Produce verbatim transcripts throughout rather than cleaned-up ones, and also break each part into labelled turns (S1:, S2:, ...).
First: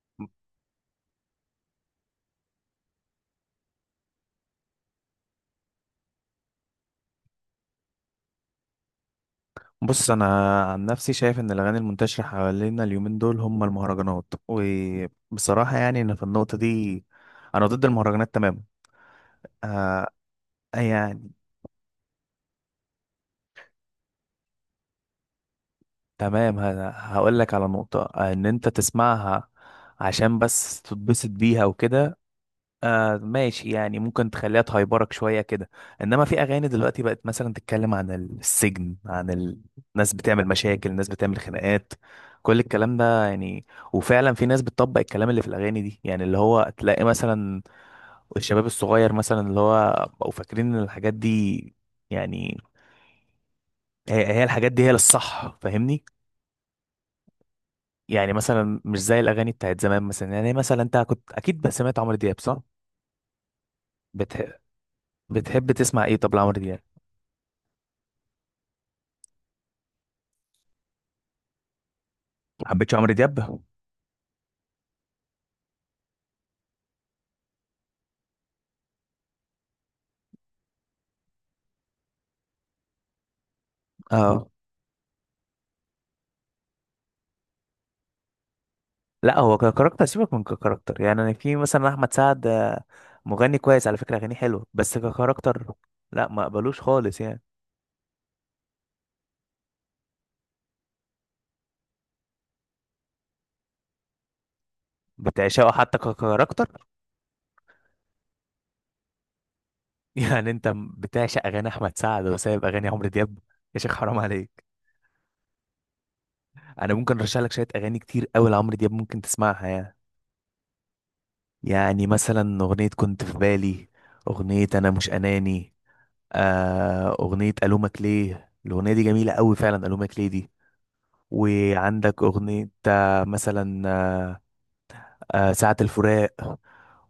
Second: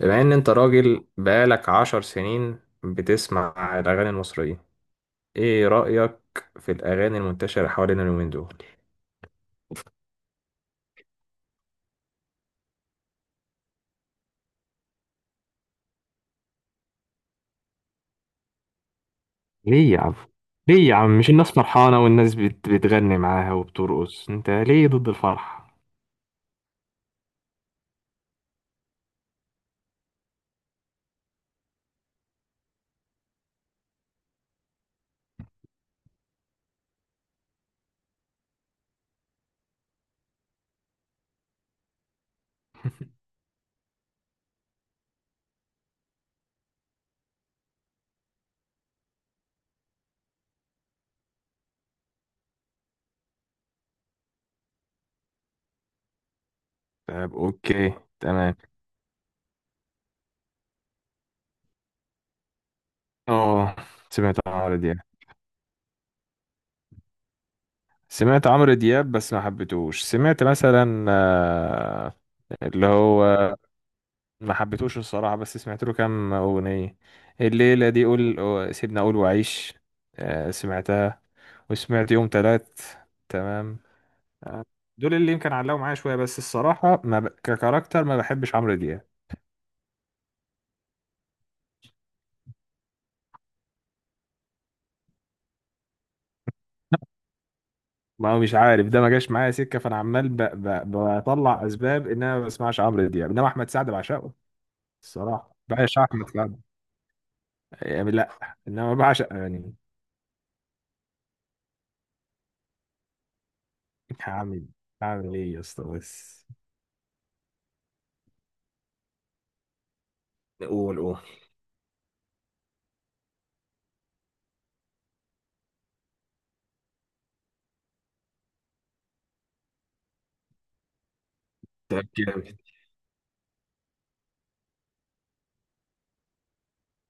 S1: بما ان انت راجل بقالك عشر سنين بتسمع الاغاني المصرية، ايه رأيك في الاغاني المنتشرة حوالينا اليومين دول؟
S2: بص، انا عن نفسي شايف ان الاغاني المنتشره حوالينا اليومين دول هم المهرجانات. وبصراحه، يعني انا في النقطه دي انا ضد المهرجانات تماما.
S1: ليه يا
S2: آه.
S1: عم ليه يا عم
S2: يعني
S1: مش الناس فرحانة والناس بت... بتغني معاها وبترقص، انت ليه ضد الفرح؟
S2: تمام. هقول لك على نقطه، آه، ان انت تسمعها عشان بس تتبسط بيها وكده. آه، ماشي. يعني ممكن تخليها تهيبرك شوية كده. انما في اغاني دلوقتي بقت مثلا تتكلم عن السجن، عن ال- الناس بتعمل مشاكل، الناس بتعمل خناقات، كل الكلام ده يعني. وفعلا في ناس بتطبق الكلام اللي في الاغاني دي، يعني اللي هو تلاقي مثلا الشباب الصغير مثلا اللي هو بقوا فاكرين ان الحاجات دي يعني هي هي الحاجات دي هي للصح. فاهمني؟
S1: طيب، اوكي.
S2: يعني
S1: تمام.
S2: مثلا مش زي الاغاني بتاعت زمان. مثلا يعني مثلا انت كنت اكيد بس سمعت عمرو دياب، صح؟
S1: اه، سمعت
S2: بتح...
S1: عمرو دياب
S2: بتحب تسمع ايه طب لعمرو دياب؟
S1: سمعت عمرو دياب بس ما حبيتهوش. سمعت مثلا آه،
S2: ما
S1: اللي
S2: حبيتش عمرو
S1: هو،
S2: دياب؟
S1: ما حبيتوش الصراحة، بس سمعت له كام أغنية. الليلة دي، قول أو- سيبنا أقول وعيش، آه، سمعتها. وسمعت يوم تلات. تمام.
S2: اه،
S1: دول اللي يمكن علقوا معايا شوية، بس الصراحة ما ب... ككاركتر ما بحبش عمرو دياب.
S2: لا هو ككاركتر، سيبك من ككاركتر. يعني أنا في مثلا احمد سعد، آه، مغني كويس على فكره، اغانيه حلوه، بس ككاركتر لا، ما اقبلوش خالص يعني.
S1: ما هو مش عارف، ده ما جاش معايا سكة، فأنا عمال ب... ب... بطلع أسباب إن أنا ما بسمعش عمرو دياب، إنما أحمد سعد بعشقه. الصراحة
S2: بتعشقه حتى
S1: بعشق أحمد سعد.
S2: ككاركتر؟
S1: يعني لأ، إنما بعشق يعني.
S2: يعني انت م- بتعشق اغاني احمد سعد وسايب اغاني عمرو دياب؟ يا شيخ حرام عليك.
S1: هعمل هعمل إيه يا اسطى بس؟
S2: انا ممكن ارشح لك شويه اغاني كتير قوي لعمرو دياب ممكن تسمعها يعني.
S1: قول قول.
S2: يعني مثلا اغنيه كنت في بالي، اغنيه انا مش اناني، آه اغنيه الومك ليه، الاغنيه دي جميله قوي فعلا الومك ليه دي.
S1: طب
S2: وعندك
S1: كام؟
S2: أغنية، آه، مثلا آه، ساعة الفراق.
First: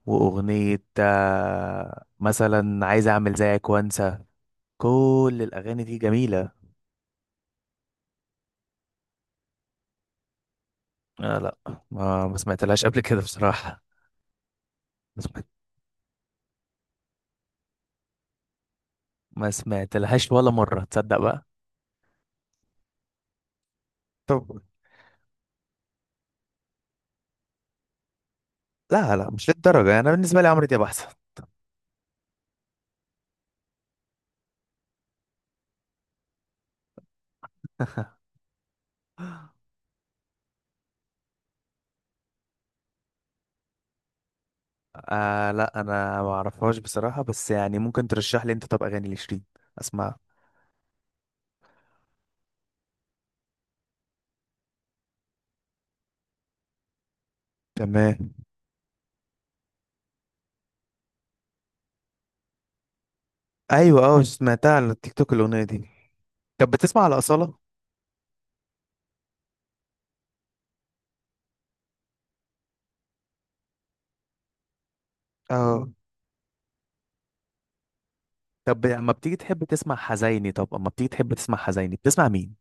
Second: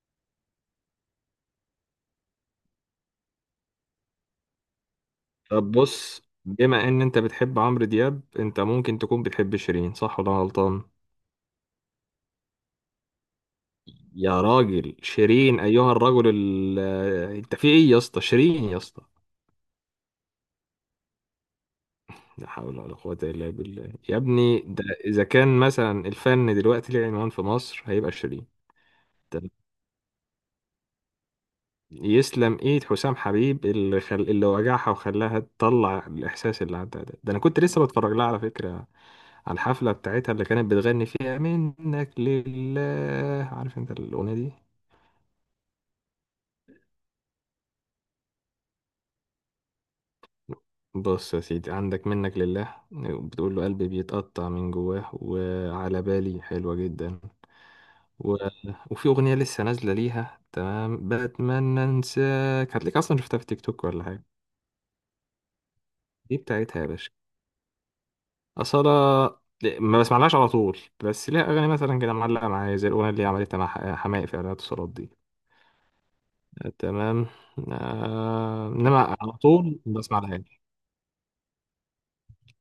S2: وأغنية، آه، مثلا عايز أعمل زيك وأنسى. كل
S1: طب
S2: الأغاني دي
S1: بص،
S2: جميلة.
S1: بما ان انت بتحب عمرو دياب، انت ممكن تكون بتحب شيرين، صح ولا أنا غلطان؟
S2: آه لا، ما ما سمعتلهاش قبل كده بصراحة.
S1: يا راجل،
S2: ما سمعت-
S1: شيرين! ايها الرجل ال... آه، انت في ايه يا اسطى؟ شيرين يا اسطى!
S2: ما سمعتلهاش ولا مرة، تصدق بقى؟
S1: لا حول ولا قوة الا بالله يا
S2: طب
S1: ابني، ده اذا كان مثلا الفن دلوقتي ليه عنوان في مصر هيبقى شيرين.
S2: لا لا، مش للدرجة، أنا بالنسبة لي عمرو دياب أحسن.
S1: يسلم ايد حسام حبيب اللي خل... اللي وجعها وخلاها تطلع الاحساس اللي عندها، ده ده انا كنت لسه بتفرج لها على فكره، على الحفله بتاعتها اللي كانت بتغني فيها منك لله. عارف انت الاغنيه دي؟
S2: آه لا، أنا ما أعرفهاش بصراحة، بس يعني ممكن ترشح لي أنت طب أغاني لشيرين أسمعها.
S1: بص يا سيدي، عندك منك لله، بتقول له قلبي بيتقطع من جواه، وعلى بالي حلوة جدا.
S2: تمام.
S1: و... وفي أغنية لسه نازلة ليها، تمام، بتمنى أنساك، هتلاقيك أصلا شفتها في تيك توك ولا
S2: أيوة، أه
S1: حاجة.
S2: سمعتها على التيك توك الأغنية دي.
S1: دي
S2: طب
S1: بتاعتها يا
S2: بتسمع
S1: باشا.
S2: على أصالة؟
S1: أصالة، ما بسمعلهاش على طول، بس ليها أغاني مثلا كده معلقة معايا، زي الأغنية اللي عملتها مع ح- حماقي في إعلانات الصالات دي.
S2: اه.
S1: آه، تمام. آه،
S2: طب اما
S1: إنما على
S2: بتيجي تحب
S1: طول
S2: تسمع
S1: ما
S2: حزيني،
S1: بسمعلهاش.
S2: طب اما بتيجي تحب تسمع حزيني بتسمع مين؟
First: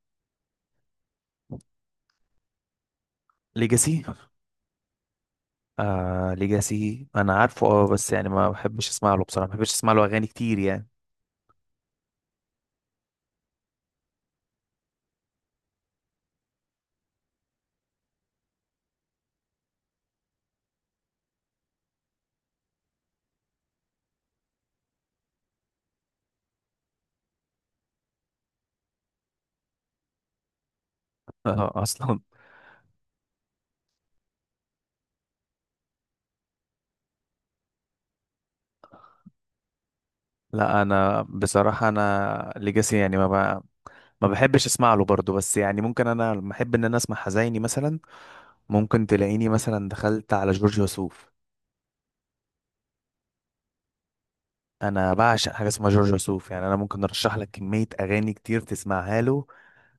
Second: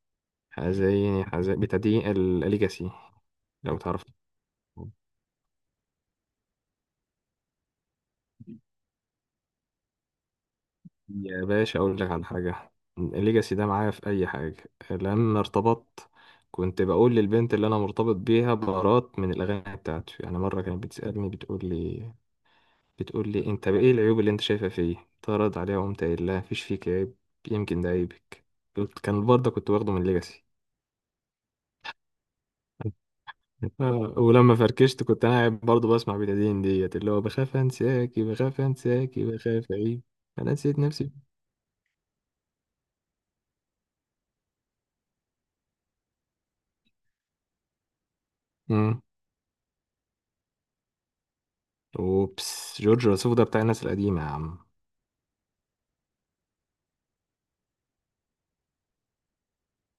S1: حزيني؟ حزين بتدين الليجاسي لو
S2: ليجاسي؟
S1: تعرف.
S2: آه ليجاسي انا عارفه، اه، بس يعني ما بحبش اسمع له بصراحه، ما بحبش اسمع له اغاني كتير يعني.
S1: يا باشا أقول لك على حاجة، الليجاسي ده معايا في أي حاجة. لما ارتبطت، كنت بقول للبنت اللي أنا مرتبط بيها بارات من الأغاني بتاعته. يعني مرة كانت بتسألني، بتقول لي بتقول لي انت بقى ايه العيوب اللي انت شايفها فيه؟ اتعرض عليها، وقمت قايل لها مفيش فيك عيب، يمكن ده عيبك. قلت- كان برضه كنت واخده من ليجاسي.
S2: اه، اصلا.
S1: آه، ولما فركشت كنت انا قاعد برضه بسمع بتادين ديت، اللي هو بخاف انساكي بخاف انساكي بخاف اعيب، انا نسيت
S2: لا
S1: نفسي.
S2: انا بصراحه انا ليجاسي يعني ما ب... ما بحبش اسمع له برضه، بس يعني ممكن انا لما احب ان انا اسمع حزيني مثلا،
S1: امم
S2: ممكن تلاقيني مثلا دخلت على جورج وسوف.
S1: اوبس، جورج وسوف ده بتاع الناس القديمه يا عم.
S2: انا بعشق حاجه اسمها جورج وسوف يعني. انا ممكن ارشح لك كميه اغاني كتير تسمعها له،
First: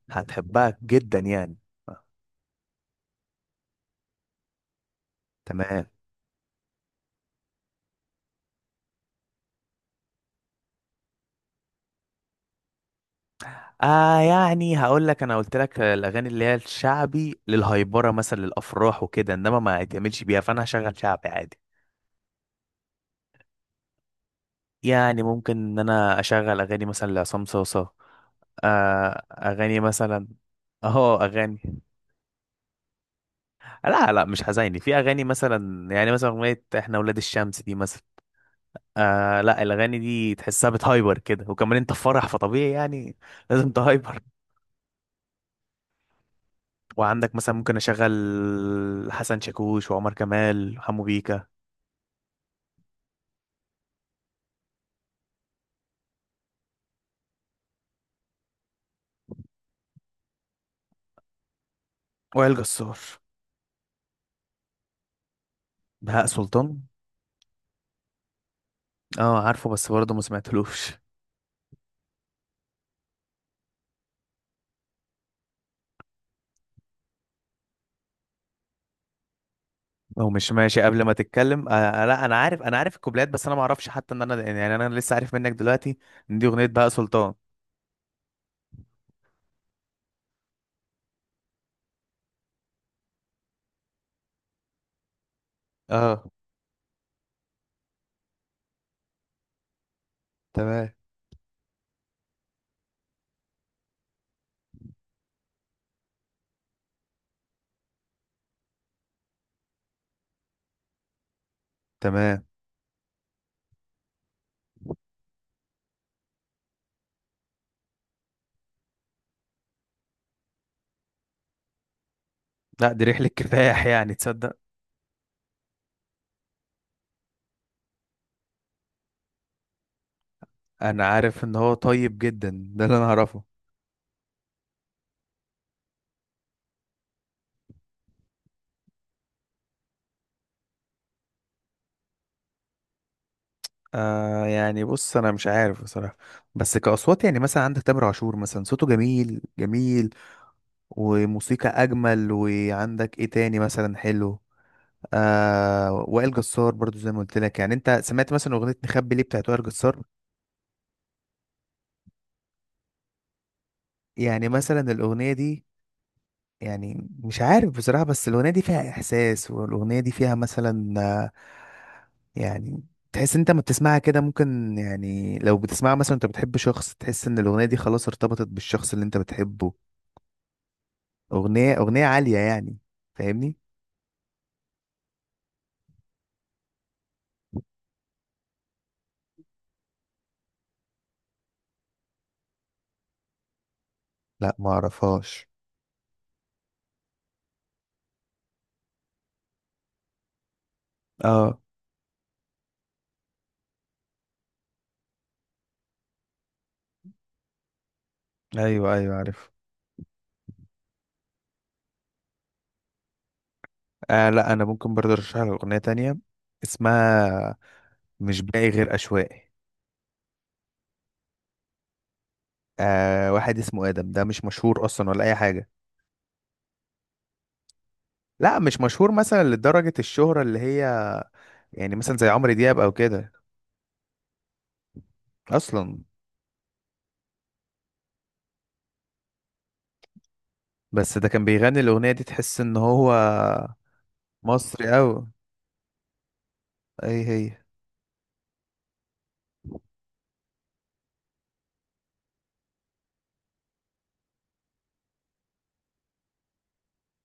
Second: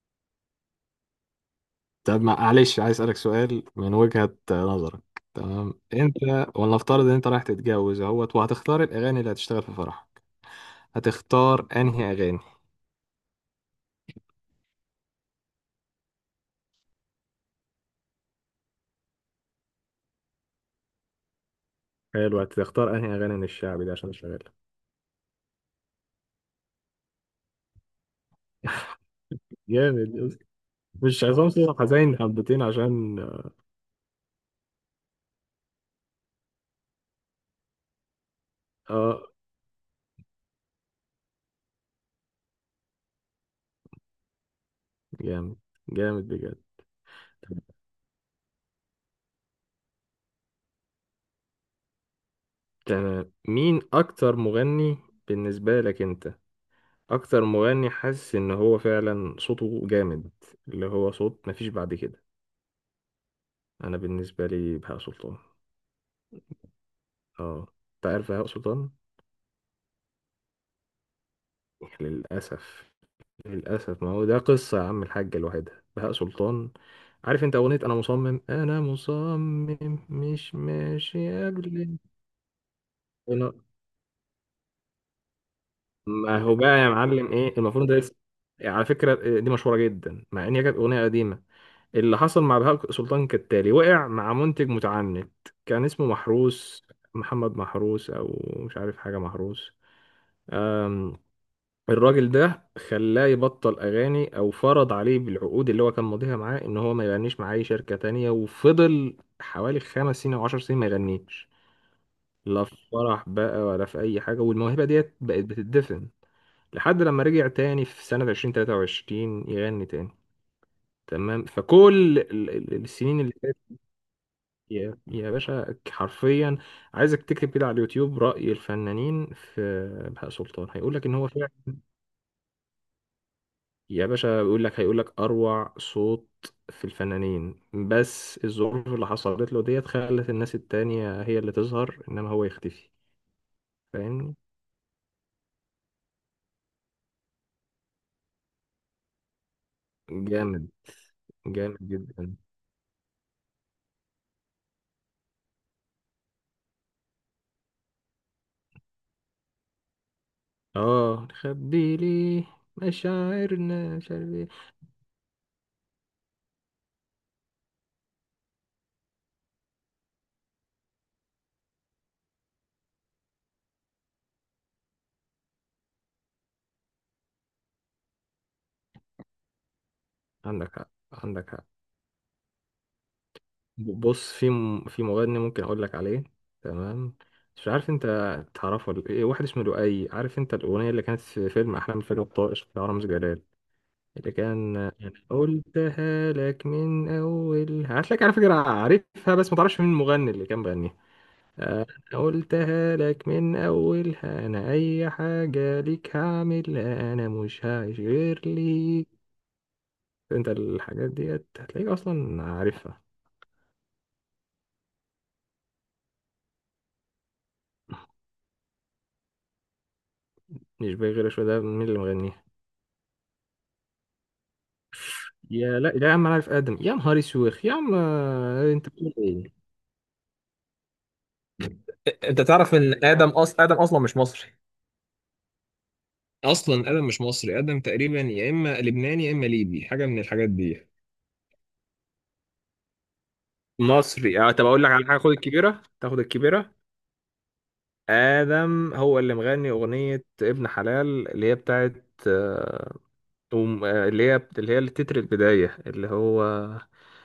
S2: هتحبها جدا يعني.
S1: طب ما- معلش، عايز اسالك سؤال من وجهه نظرك، تمام؟
S2: تمام.
S1: انت، ولنفترض ان انت رايح تتجوز اهوت وهتختار الاغاني اللي هتشتغل في فرحك، هتختار انهي اغاني؟
S2: آه يعني هقول لك، انا قلت لك الاغاني اللي هي الشعبي للهيبره مثلا للافراح وكده انما ما يتعملش بيها، فانا هشغل شعبي عادي.
S1: حلو، هتختار انهي اغاني من الشعبي دي عشان اشغلها؟
S2: يعني ممكن ان انا اشغل اغاني مثلا لعصام صوصه، آه اغاني
S1: جامد
S2: مثلا.
S1: يا اسطى.
S2: اهو
S1: مش عصام صاصا
S2: اغاني.
S1: حزين حبتين عشان؟
S2: لا لا، مش حزيني، في اغاني مثلا يعني مثلا اغنيه احنا ولاد الشمس دي مثلا.
S1: اه.
S2: آه لا، الاغاني دي تحسها بتهايبر كده، وكمان انت في فرح فطبيعي يعني لازم تهايبر.
S1: جامد. جامد بجد.
S2: وعندك مثلا ممكن اشغل حسن شاكوش وعمر كمال وحمو بيكا.
S1: تمام، مين اكتر مغني بالنسبة لك انت؟ اكتر مغني حاسس ان هو فعلا صوته جامد، اللي هو صوت مفيش بعد كده.
S2: وائل جسار.
S1: انا بالنسبة لي بهاء سلطان.
S2: بهاء سلطان؟
S1: اه. انت عارف بهاء سلطان؟
S2: اه عارفه، بس برضه ما سمعتلوش.
S1: للأسف. للأسف، ما هو ده قصة يا عم، الحاجة لوحدها بهاء سلطان. عارف انت أغنية أنا مصمم أنا مصمم
S2: لو مش
S1: مش
S2: ماشي قبل ما
S1: ماشي
S2: تتكلم،
S1: قبل؟
S2: آه لا انا عارف، انا عارف الكوبلات، بس
S1: أنا-
S2: انا ما اعرفش حتى ان انا يعني انا لسه عارف منك دلوقتي ان
S1: ما
S2: دي
S1: هو
S2: اغنيه
S1: بقى
S2: بهاء
S1: يا معلم،
S2: سلطان.
S1: إيه المفروض ده اسم؟ على فكرة إيه، دي مشهورة جدا، مع إن هي كانت أغنية قديمة. اللي حصل مع بهاء سلطان كالتالي، وقع مع منتج متعنت، كان اسمه
S2: اه.
S1: محروس، محمد محروس أو مش عارف حاجة محروس.
S2: تمام
S1: الراجل ده خلاه يبطل اغاني، او فرض عليه بالعقود اللي هو كان ماضيها معاه، ان هو ما يغنيش مع اي شركة تانية، وفضل حوالي خمس سنين او عشر سنين ما يغنيش.
S2: تمام.
S1: لا في فرح بقى، ولا في اي حاجة، والموهبة ديت بقت بتدفن، لحد لما رجع تاني في سنة ألفين وتلاتة وعشرين يغني تاني. تمام، فكل ال- ال-
S2: لا دي
S1: السنين
S2: رحله
S1: اللي فاتت،
S2: كفاح يعني تصدق.
S1: يا يا باشا حرفيا، عايزك تكتب كده على اليوتيوب رأي الفنانين في بهاء سلطان، هيقول لك
S2: انا
S1: ان هو،
S2: عارف ان هو طيب جدا، ده اللي انا اعرفه.
S1: يا باشا بيقول لك، هيقول لك اروع صوت في الفنانين، بس الظروف اللي حصلت له ديت خلت الناس التانية هي اللي تظهر انما هو يختفي. فاهمني؟
S2: آه يعني بص انا مش عارف بصراحه، بس كاصوات يعني مثلا عندك تامر عاشور مثلا صوته جميل جميل
S1: جامد.
S2: وموسيقى
S1: جامد
S2: اجمل.
S1: جدا.
S2: وعندك ايه تاني مثلا حلو؟ آه وائل جسار برضو زي ما قلت لك. يعني انت سمعت مثلا اغنيه نخبي ليه بتاعت وائل جسار؟
S1: اه نخبي ليه، مشاعرنا مش عارف ايه.
S2: يعني مثلا الاغنيه دي يعني مش عارف بصراحة، بس الأغنية دي فيها إحساس، والأغنية دي فيها مثلا، آه، يعني تحس انت ما بتسمعها كده ممكن يعني لو بتسمعها مثلا انت بتحب شخص تحس ان الأغنية دي خلاص ارتبطت بالشخص اللي انت بتحبه.
S1: عندك حق، عندك حق.
S2: أغنية أغنية عالية يعني. فاهمني؟
S1: بص، في م... في مغني ممكن اقول لك عليه، تمام؟ مش عارف انت تعرفه ولا ايه، واحد اسمه لؤي. عارف انت الاغنيه اللي كانت في فيلم احلام، الفيلم الطائش بتاع رامز جلال، اللي
S2: لا ما
S1: كان انا
S2: اعرفهاش.
S1: قلتها لك من اول، هتلاقيك؟ على فكره عارفها بس ما تعرفش مين المغني اللي كان بيغنيها.
S2: اه.
S1: انا قلتها لك من اولها، انا اي حاجه ليك هعملها، انا مش هعيش غير
S2: ايوه
S1: ليك.
S2: ايوه عارف.
S1: انت الحاجات ديت هتلاقيك اصلا عارفها.
S2: آه لا، انا ممكن برضه ارشح لك أغنية تانية، اسمها مش باقي غير أشواقي.
S1: مش باقي غير شويه، ده مين اللي مغنيها؟
S2: آه واحد اسمه آدم، ده مش مشهور أصلا ولا أي حاجة.
S1: يا لا لا يا عم، انا عارف ادم، يا نهار اسوخ يا عم.
S2: لا مش
S1: انت
S2: مشهور
S1: بتقول
S2: مثلا
S1: ايه؟
S2: لدرجة الشهرة اللي هي، يعني مثلا زي
S1: انت
S2: عمرو
S1: تعرف
S2: دياب او
S1: ان ادم
S2: كده.
S1: أص... ادم اصلا مش مصري؟
S2: اصلا؟
S1: اصلا ادم مش مصري. ادم تقريبا يا اما لبناني يا اما ليبي، حاجه من الحاجات دي.
S2: بس ده كان بيغني الاغنية دي تحس ان هو
S1: مصري؟ اه، طب اقول
S2: مصري
S1: لك على
S2: اوي.
S1: حاجه، خد الكبيره، تاخد الكبيره.
S2: اي هي؟
S1: ادم هو اللي مغني اغنيه ابن حلال، اللي هي بتاعت آه، أم- آه، اللي هي اللي هي التتر البدايه، اللي هو،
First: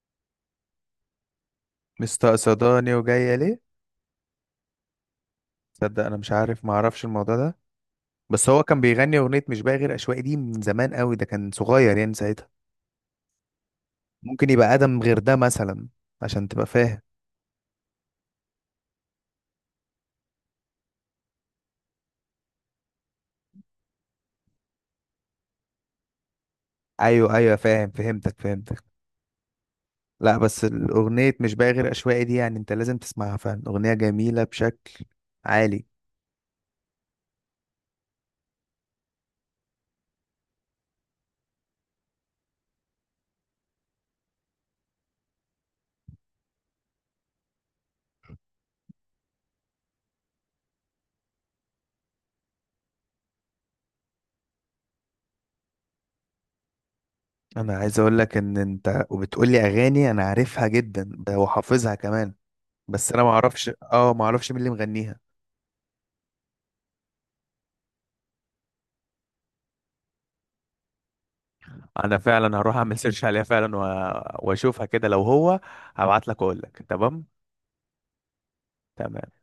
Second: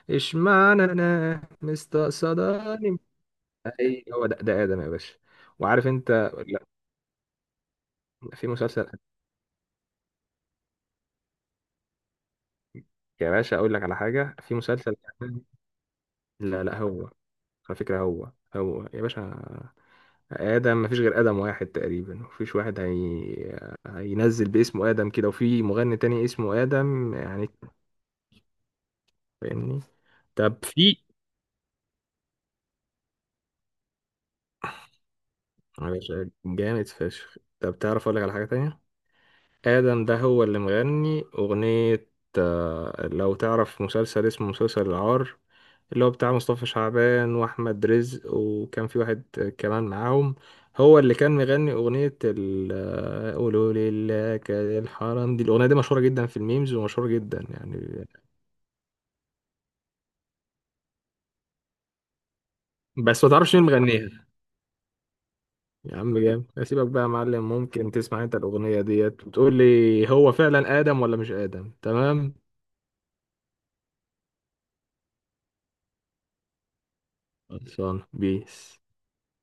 S1: اشمعنى انا
S2: مستقصداني
S1: مستقصداني.
S2: وجاية ليه.
S1: اي هو ده, ده ادم يا باشا. وعارف
S2: تصدق
S1: انت،
S2: انا مش
S1: لا،
S2: عارف، معرفش الموضوع ده،
S1: في
S2: بس هو كان
S1: مسلسل،
S2: بيغني اغنية مش باقي غير اشواقي دي من زمان اوي، ده كان صغير يعني ساعتها.
S1: يا باشا اقول لك على حاجه،
S2: ممكن
S1: في
S2: يبقى
S1: مسلسل.
S2: ادم غير ده مثلا، عشان
S1: لا
S2: تبقى
S1: لا،
S2: فاهم.
S1: هو، على فكره، هو هو يا باشا. آدم مفيش غير آدم واحد تقريبا، مفيش واحد هي... هينزل باسمه آدم كده وفي مغني تاني اسمه آدم
S2: ايوه
S1: يعني.
S2: ايوه فاهم، فهمتك فهمتك.
S1: فاهمني؟
S2: لا
S1: طب
S2: بس
S1: في،
S2: الاغنية مش باقي غير اشواقي دي يعني انت لازم تسمعها فعلا، اغنية جميلة بشكل عالي.
S1: معلش، جامد فشخ. طب تعرف أقول لك على حاجة تانية، آدم ده هو اللي مغني أغنية آه، لو تعرف مسلسل اسمه مسلسل العار، اللي هو بتاع مصطفى شعبان واحمد رزق، وكان في واحد كمان معاهم، هو اللي كان مغني اغنيه ال- آه، قولوا لله كده الحرام، دي الاغنيه دي مشهوره جدا في الميمز، ومشهوره جدا
S2: انا عايز
S1: يعني،
S2: اقول لك ان انت وبتقول لي اغاني انا عارفها جدا ده وحافظها كمان، بس انا
S1: بس
S2: ما
S1: ما تعرفش مين
S2: اعرفش، اه ما
S1: مغنيها.
S2: اعرفش مين اللي مغنيها.
S1: يا عم جامد، اسيبك بقى يا معلم، ممكن تسمع انت الاغنيه ديت وتقول لي هو فعلا ادم ولا مش ادم،
S2: انا
S1: تمام؟
S2: فعلا هروح اعمل سيرش عليها فعلا و... واشوفها كده، لو هو هبعت لك واقول لك. تمام.
S1: خلصان بيس.
S2: تمام.